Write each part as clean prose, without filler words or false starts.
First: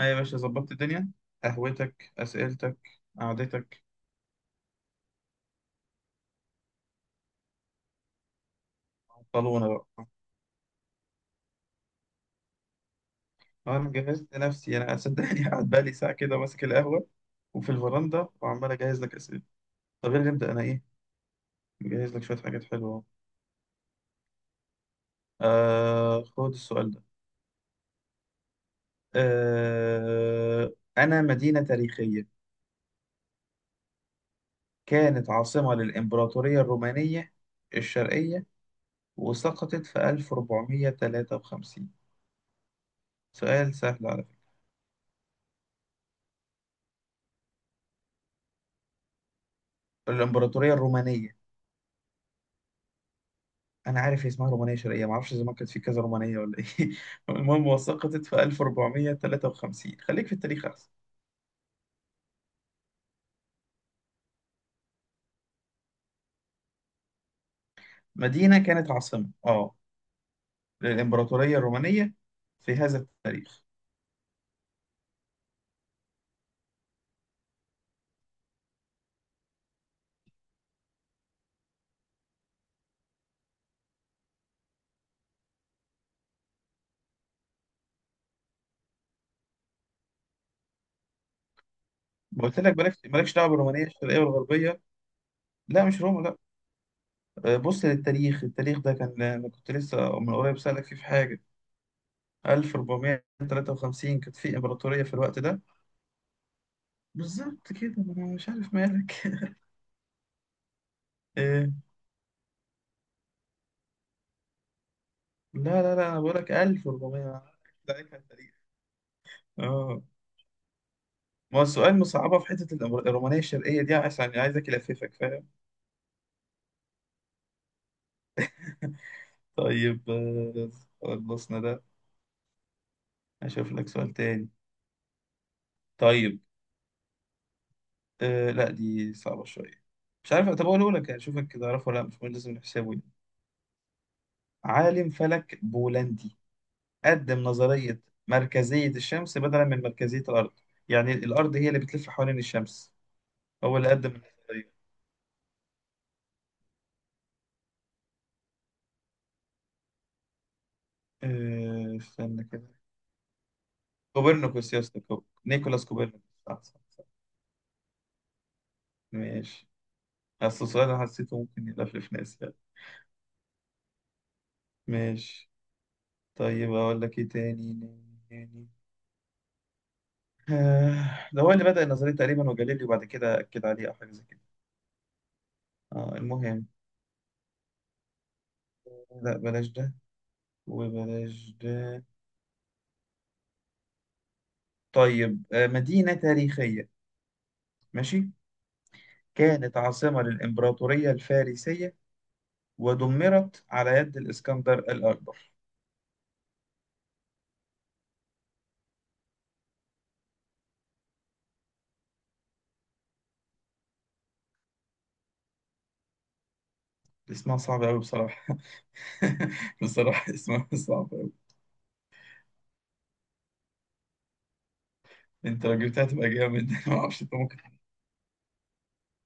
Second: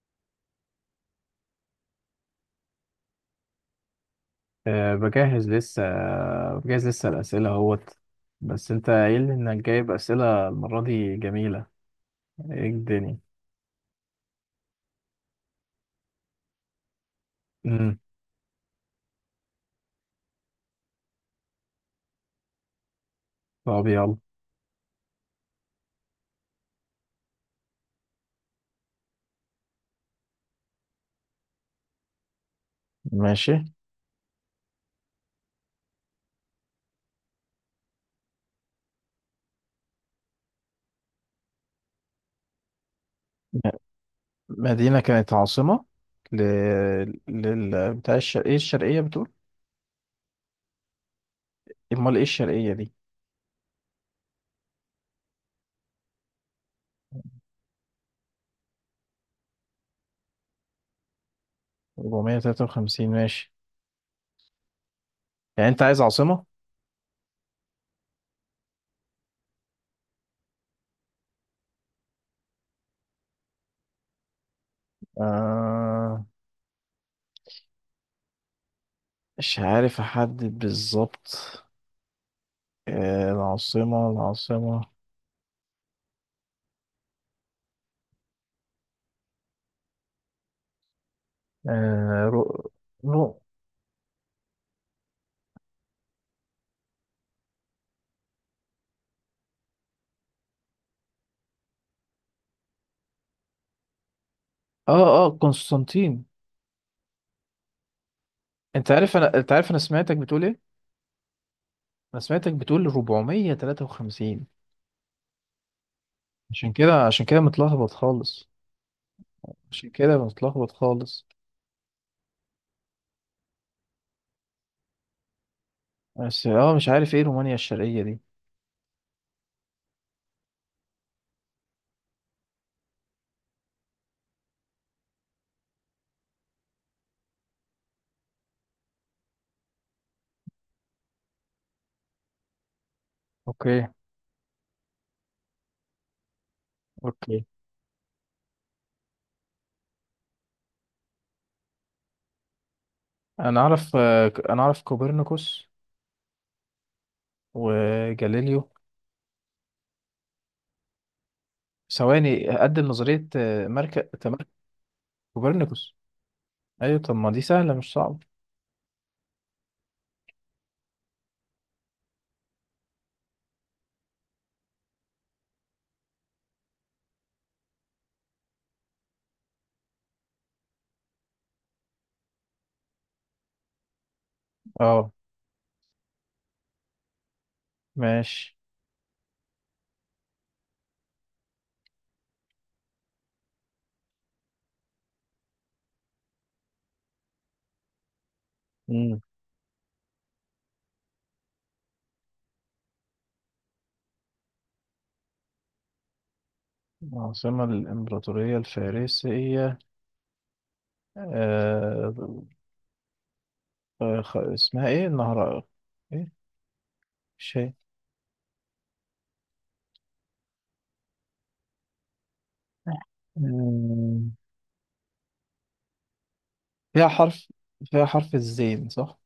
أيوة يا باشا، ظبطت الدنيا. قهوتك أسئلتك قعدتك. بجهز لسه. الأسئلة اهوت. بس انت قايل لي انك طلونا جايب بقى. أسئلة المرة دي جميلة. ايه الدنيا؟ أنا جهزت نفسي أنا صدقني قاعد بقالي ساعة كده ماسك القهوة وفي امم الفرندا وعمال أجهز لك أسئلة. طب يلا نبدأ. أنا إيه مجهز لك شوية حاجات حلوة أهو. طب يلا. آه خد السؤال ده. آه أنا مدينة تاريخية ماشي. كانت عاصمة للإمبراطورية الرومانية الشرقية وسقطت في 1453. م- سؤال سهل على فكرة. مدينة كانت عاصمة ل... لل بتاع الشرقية، ايه الشرقية بتقول؟ الإمبراطورية الرومانية، امال ايه الشرقية دي؟ انا عارف هي اسمها رومانيه شرقيه، ما اعرفش زمان كانت في كذا رومانيه ولا ايه المهم، وسقطت في 1453. خليك في التاريخ احسن. 453، ماشي. يعني انت عايز عاصمة؟ مدينه كانت عاصمه للامبراطوريه الرومانيه في هذا التاريخ. آه... مش عارف احدد بالظبط. العاصمة آه... رو... ما قلت لك بلاش، مالكش رو... دعوه بالرومانيه الشرقيه والغربيه. لا مش روما لا. بص للتاريخ، التاريخ ده كان، انا كنت لسه من قريب سالك فيه في حاجه. 1453 كانت في امبراطوريه اه في اه الوقت ده. قسطنطين. بالظبط كده، ما انا مش عارف مالك انت عارف انا سمعتك بتقول ايه. آه، انا سمعتك بتقول 453. لا لا لا، انا بقول لك عشان كده 1400 متلخبط عليك على خالص. التاريخ. عشان اه كده متلخبط خالص. ما هو السؤال مصعبة في حتة الرومانية الشرقية دي، عشان عايزك ألففك فاهم. بس اه مش عارف ايه رومانيا الشرقية دي. طيب خلصنا ده. هشوف لك سؤال تاني. طيب لا دي صعبة شوية، مش عارف. طب أقوله لك يعني شوفك كده أعرفه ولا لأ، مش مهم لازم نحسبه يعني. اوكي. عالم فلك بولندي قدم اوكي. نظرية مركزية الشمس بدلا من مركزية الأرض. يعني الأرض هي اللي بتلف حوالين الشمس، انا هو اللي اعرف، قدم انا النظرية. اعرف كوبرنيكوس وجاليليو. استنى ثواني، كده. اقدم نظرية، مركز، تمركز. كوبرنيكوس يا اسطى، نيكولاس كوبرنيكوس. كوبرنيكوس. صح صح ايوه صح. طب ما دي سهلة مش صعبة. ماشي. أصل السؤال أنا حسيته ممكن يلفلف ناس يعني. ماشي. طيب أقول لك إيه تاني. يعني ده هو اللي بدأ النظرية تقريبا، وجاليليو بعد كده أكد عليه أو حاجة زي كده. اه المهم. ماشي. لا بلاش ده وبلاش ده. طيب مدينة تاريخية. ماشي. امم كانت عاصمة للإمبراطورية الفارسية ودمرت على يد الإسكندر الأكبر. عاصمة الإمبراطورية الفارسية. آه. اسمها ايه النهر؟ ايه؟ مش اسمها هي. صعب أوي بصراحة. بصراحة اسمها صعب أوي. مم، أنت لو جبتها تبقى جامد. فيها معرفش أنت حرف. ممكن. فيها حرف الزين، صح؟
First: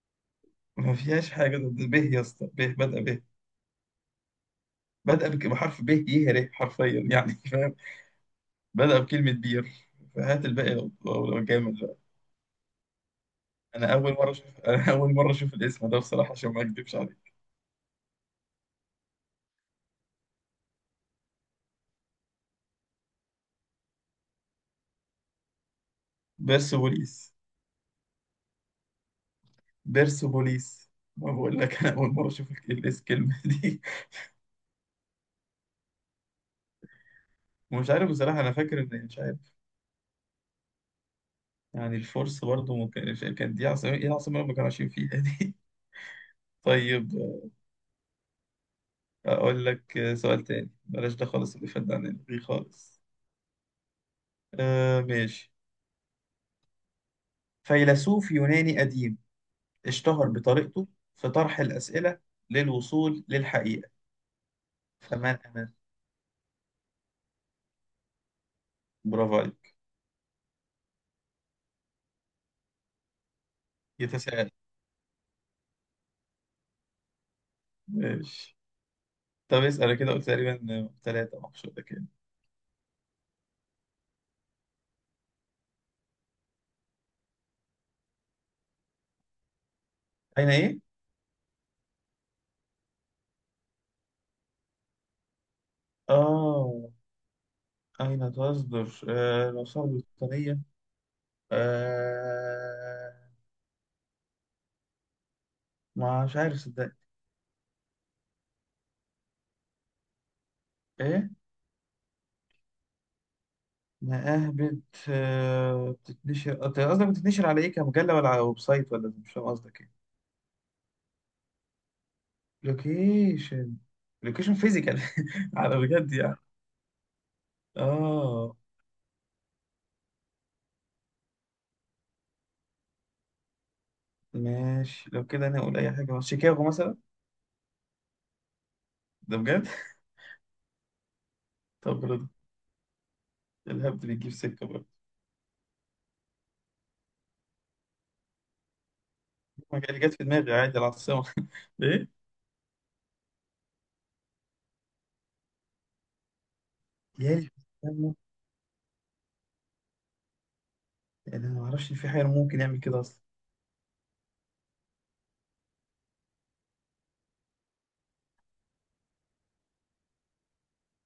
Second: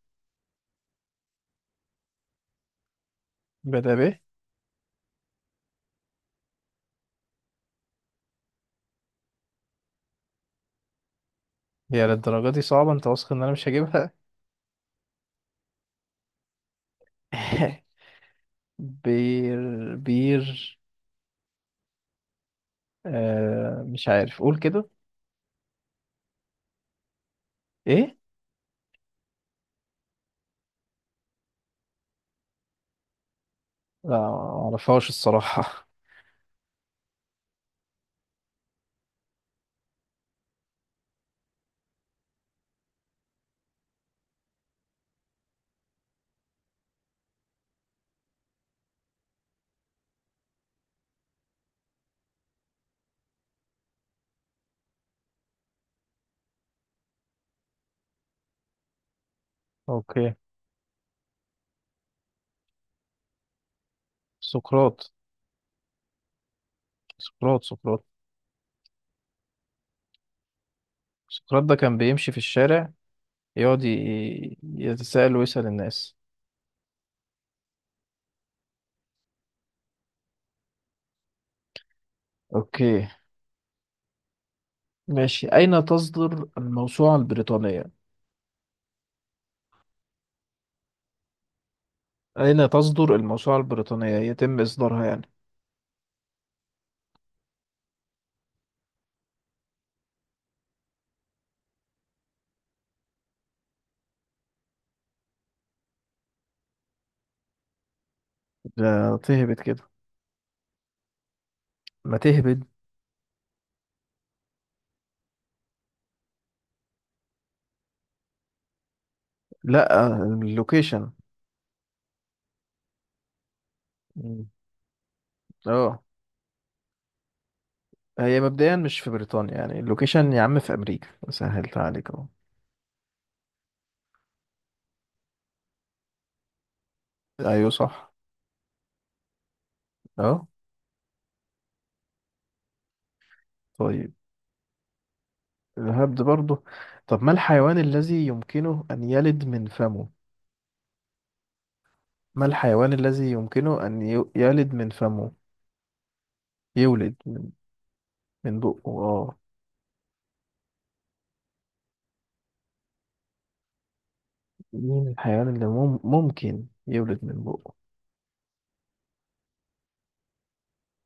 ما فيهاش حاجة، ده به يا اسطى، به بدأ به. بدأ ب. بدأ بحرف به، يهره حرفيا يعني فاهم. بدأ بكلمة بير، فهات الباقي لو جامد بقى. هي للدرجة دي صعبة؟ انت واثق ان انا مش أنا هجيبها؟ أول مرة أشوف، أنا أول مرة أشوف الاسم ده بصراحة عشان ما أكدبش عليك. بير بير. آه مش عارف، قول كده. بيرسوبوليس ايه؟ بيرسوبوليس. ما بقول لك، أنا أول مرة أشوف ال- الاس الكلمة دي. لا معرفهاش الصراحة. ومش عارف بصراحة، أنا فاكر إن مش عارف. يعني الفرس برضه ممكن كان دي عاصمة، إيه العاصمة اللي ما كانوا عايشين فيها دي. طيب أقول لك سؤال تاني. بلاش ده خالص، اللي فات ده عن الغي خالص. ماشي. فيلسوف يوناني قديم اشتهر اوكي. بطريقته في طرح الأسئلة للوصول للحقيقة، سقراط. فمن أنا؟ سقراط، سقراط. برافو عليك. سقراط ده كان بيمشي في الشارع، يقعد يتساءل. يتساءل ويسأل الناس. ماشي. طب اسأل، أنا كده قلت تقريبا ثلاثة مقصودة كده. اوكي ماشي. اين تصدر الموسوعة البريطانية؟ أين إيه؟ أين تصدر الموسوعة البريطانية، يتم إصدارها يعني. آه أين تصدر الآثار البريطانية؟ آه مش عارف صدق. ده تهبد كده. إيه؟ ما تهبد. مآهبت. بتتنشر أنت، قصدك بتتنشر على إيه، كمجلة ولا على ويب سايت، ولا مش فاهم قصدك إيه؟ لا، اللوكيشن. لوكيشن. مم. لوكيشن فيزيكال. على اه. بجد يعني. هي اه مبدئيا مش في بريطانيا يعني اللوكيشن. يا عم في أمريكا، سهلت عليك اهو. ماشي، لو كده انا اقول اي حاجه، مثلا شيكاغو مثلا. أيوه صح. ده بجد. اه. طب برضه، الهبد طيب بيجيب سكه برضه. الهبد برضه. طب ما الحيوان الذي يمكنه أن يلد من ما جا- اللي فمه؟ جت في دماغي عادي العاصمه. ايه. ما الحيوان الذي يمكنه أن يلد من فمه؟ يولد يا من. اللي بيستنوا، من بقه اه. انا ما اعرفش إن في حاجه ممكن يعمل كده اصلا. مين الحيوان اللي ممكن يولد من بقه؟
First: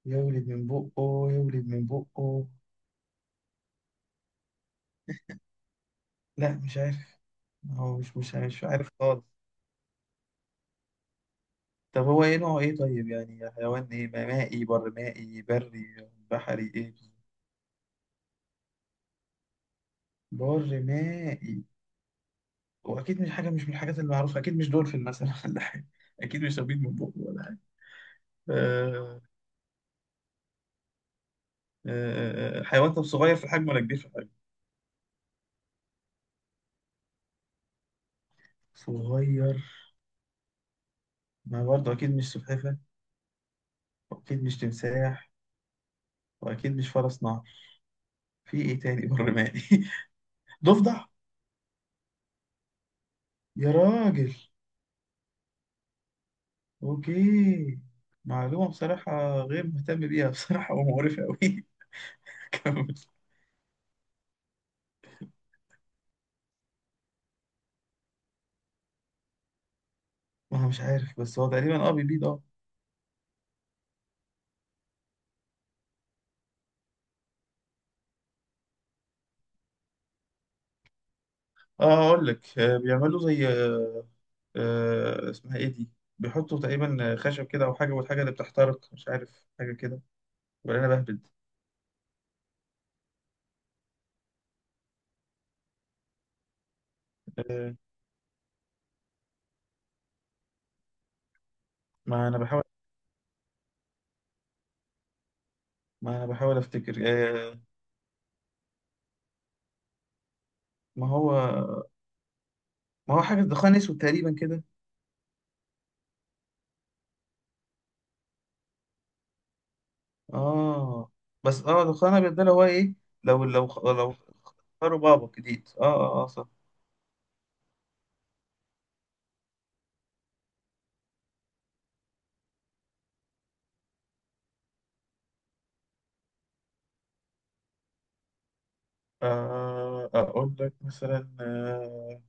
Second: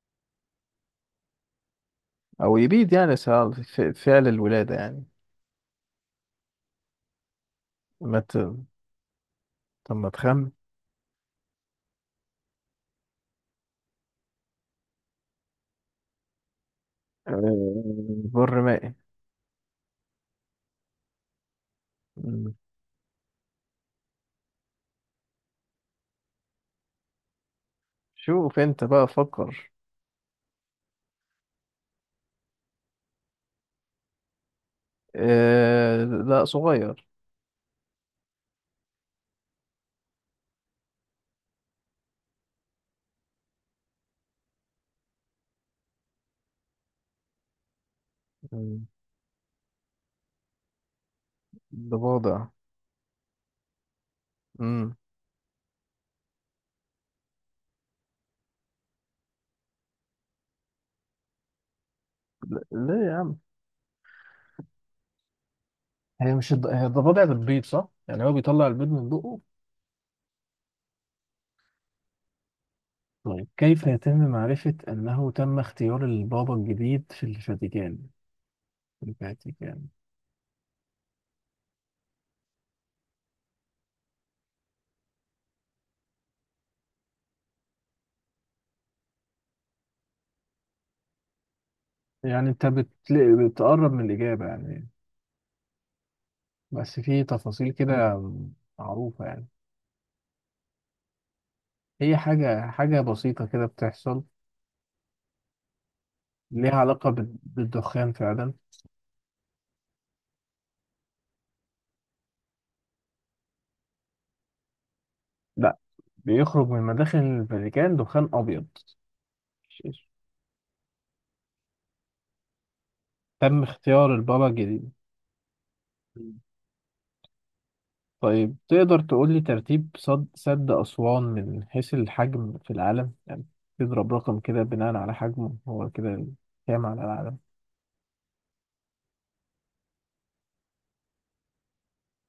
يولد من بقه، يولد من بقه. او يبيد يعني، فعل الولادة يعني. لا مش عارف. هو مش ما ت... عارف خالص. طب ما تخمن. طب هو ايه نوعه، ايه طيب، يعني حيوان ايه، مائي بر مائي بري بحري ايه. آه، بر مائي. بر مائي. مم. واكيد مش حاجه، مش من الحاجات المعروفه، اكيد مش دولفين مثلا ولا حاجه. اكيد مش سبيط من بقه ولا حاجه. شوف انت بقى آه، فكر. حيوان، طب صغير في الحجم ولا كبير في الحجم. لا، صغير. صغير. ما برضه اكيد مش سلحفاه، واكيد مش تمساح، واكيد مش فرس نهر. في ايه مم. تاني بر مائي؟ ضفدع. ضفادع. يا راجل. مم. اوكي. معلومه بصراحه غير مهتم بيها بصراحه ومقرفه قوي. كمل. ليه يا عم؟ هي مش الض... هي الضفادع بتبيض صح؟ يعني هو بيطلع البيض من بقه. ما هو مش عارف، بس هو تقريبا بيبيض اه. طيب كيف يتم معرفة أنه تم اختيار البابا الجديد في الفاتيكان؟ في الفاتيكان. اه اقول لك بيعملوا زي اسمها ايه دي. بيحطوا تقريبا خشب كده او حاجه، والحاجه اللي بتحترق، مش عارف حاجه كده، ولا انا بهبد. يعني أنت بتقرب من الإجابة يعني. بس في تفاصيل آه، كده معروفة يعني. هي ما انا بحاول حاجة بسيطة كده بتحصل. ما انا بحاول ليها افتكر. علاقة آه، بالدخان فعلا. ما هو ما هو حاجه دخان اسود تقريبا كده. لا، بيخرج من مداخل الفاتيكان دخان أبيض. اه بس دخان ابيض ده اللي هو ايه. لو تم اختيار البابا الجديد. اختاروا بابا جديد. اه، اه، اه، مم. صح. طيب تقدر تقول لي ترتيب سد أسوان من حيث الحجم في العالم يعني. تضرب رقم كده بناء على حجمه هو كده، كام على العالم. اقول لك مثلا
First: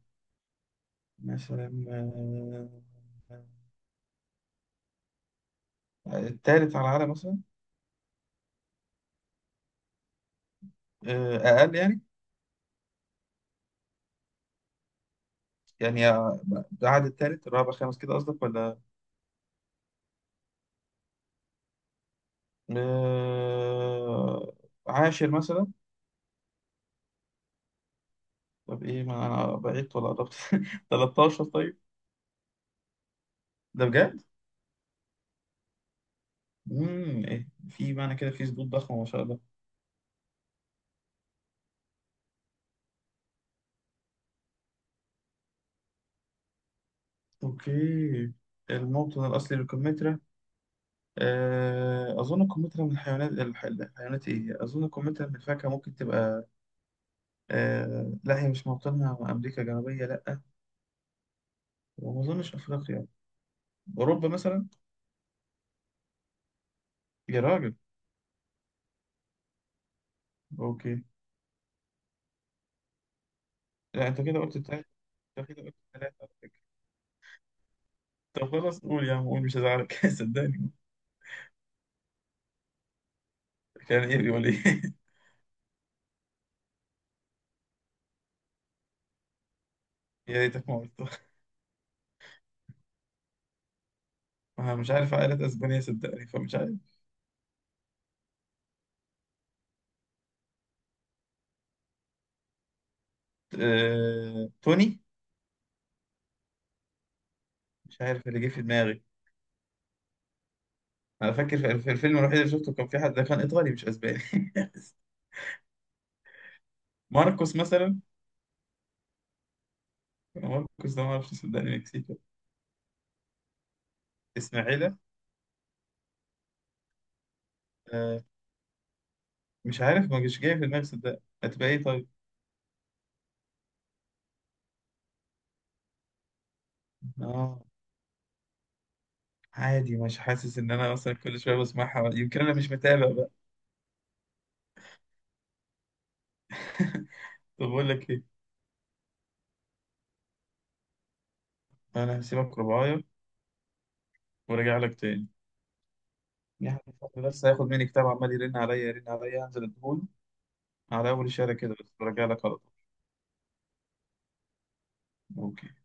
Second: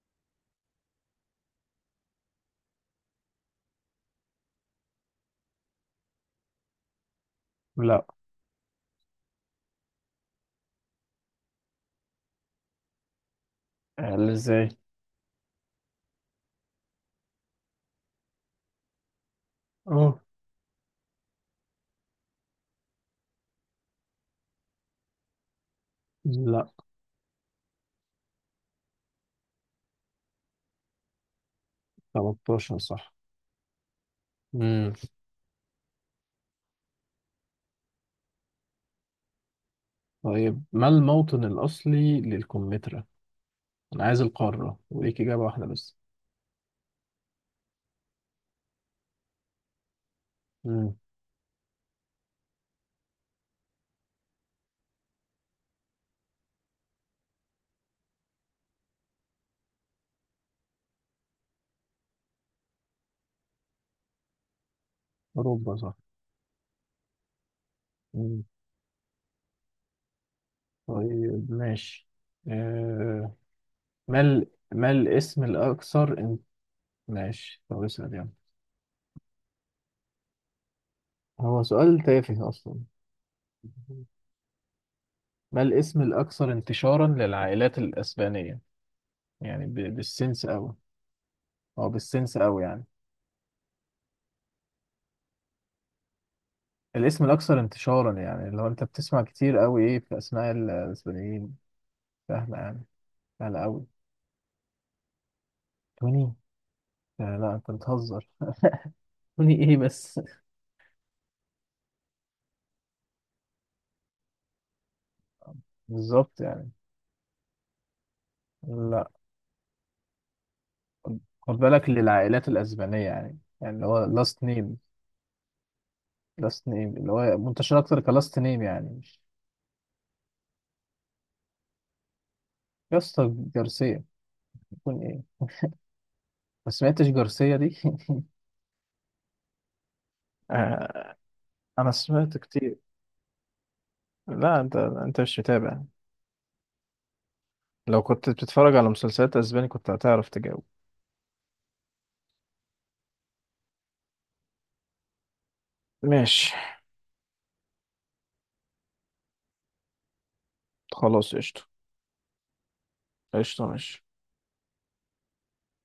مثلا التالت على العالم مثلا. لا. اقل يعني. قال ازاي. يعني ده عدد، تالت الرابع خامس كده قصدك ولا. اه. آه، عاشر مثلا. لا. طب ايه، ما انا بعدت ولا قربت؟ 13 طيب. 13 صح. ده بجد. مم. إيه؟ في معنى كده، في سقوط ضخم ما شاء الله. طيب ما الموطن الأصلي للكمثرى؟ انا عايز القارة وليك اجابة واحدة بس. اوكي. الموطن الاصلي للكمثرى. مم. اظن الكمثرى من الحيوانات الحيوانات ايه، اظن الكمثرى من الفاكهه ممكن تبقى. لا، هي مش موطنها امريكا الجنوبيه لا. وما اظنش افريقيا. اوروبا مثلا. اوروبا صح. يا راجل. مم. اوكي. طيب ماشي. آه. لا ما انت كده ال... قلت، ما ده الاسم كده قلت ثلاثة الاكثر على ان... فكرة. ماشي طب اسأل يعني. طب خلاص قول يا عم، قول مش هزعلك صدقني. هو سؤال تافه اصلا. كان ايه، بيقول ايه؟ ما الاسم الاكثر انتشارا للعائلات الاسبانية؟ يعني يا بالسنس ريتك قوي. ما قلته. او بالسنس قوي يعني. انا مش عارف عائلة اسبانيا صدقني، فمش عارف. الاسم الاكثر انتشارا يعني اللي هو انت بتسمع كتير قوي ايه في اسماء الاسبانيين. فاهمة يعني، سهلة قوي. توني. توني؟ آه لا انت مش عارف بتهزر. اللي جه في دماغي. توني ايه بس؟ انا فاكر في الفيلم الوحيد اللي شفته، كان في حد ده كان ايطالي مش اسباني. بالظبط يعني. ماركوس مثلا. لا. ماركوس ده ما اعرفش خد صدقني، بالك، مكسيكي. للعائلات الأسبانية يعني، يعني اللي هو لاست نيم. اسماعيلة. لاست نيم اللي هو منتشر أكتر آه... كلاست نيم يعني، مش مش عارف، ما جاش جاي في دماغي صدقني، هتبقى ايه طيب. يا اسطى جارسيا يكون إيه؟ ما سمعتش جارسيا اه دي؟ عادي، مش حاسس ان انا آه، مثلا كل شويه انا بسمعها، سمعت يمكن انا مش كتير. متابع بقى. لا انت، انت مش متابع. طب بقول لو لك كنت ايه. بتتفرج على مسلسلات اسباني كنت هتعرف تجاوب. انا هسيبك رباية، ورجع لك تاني. ماشي. يحيى الفضل بس هياخد مني كتاب، عمال يرن عليا يرن عليا، هنزل اديهوله على اول خلاص الشارع قشطة. كده بس ورجع لك على طول. قشطة ماشي. اوكي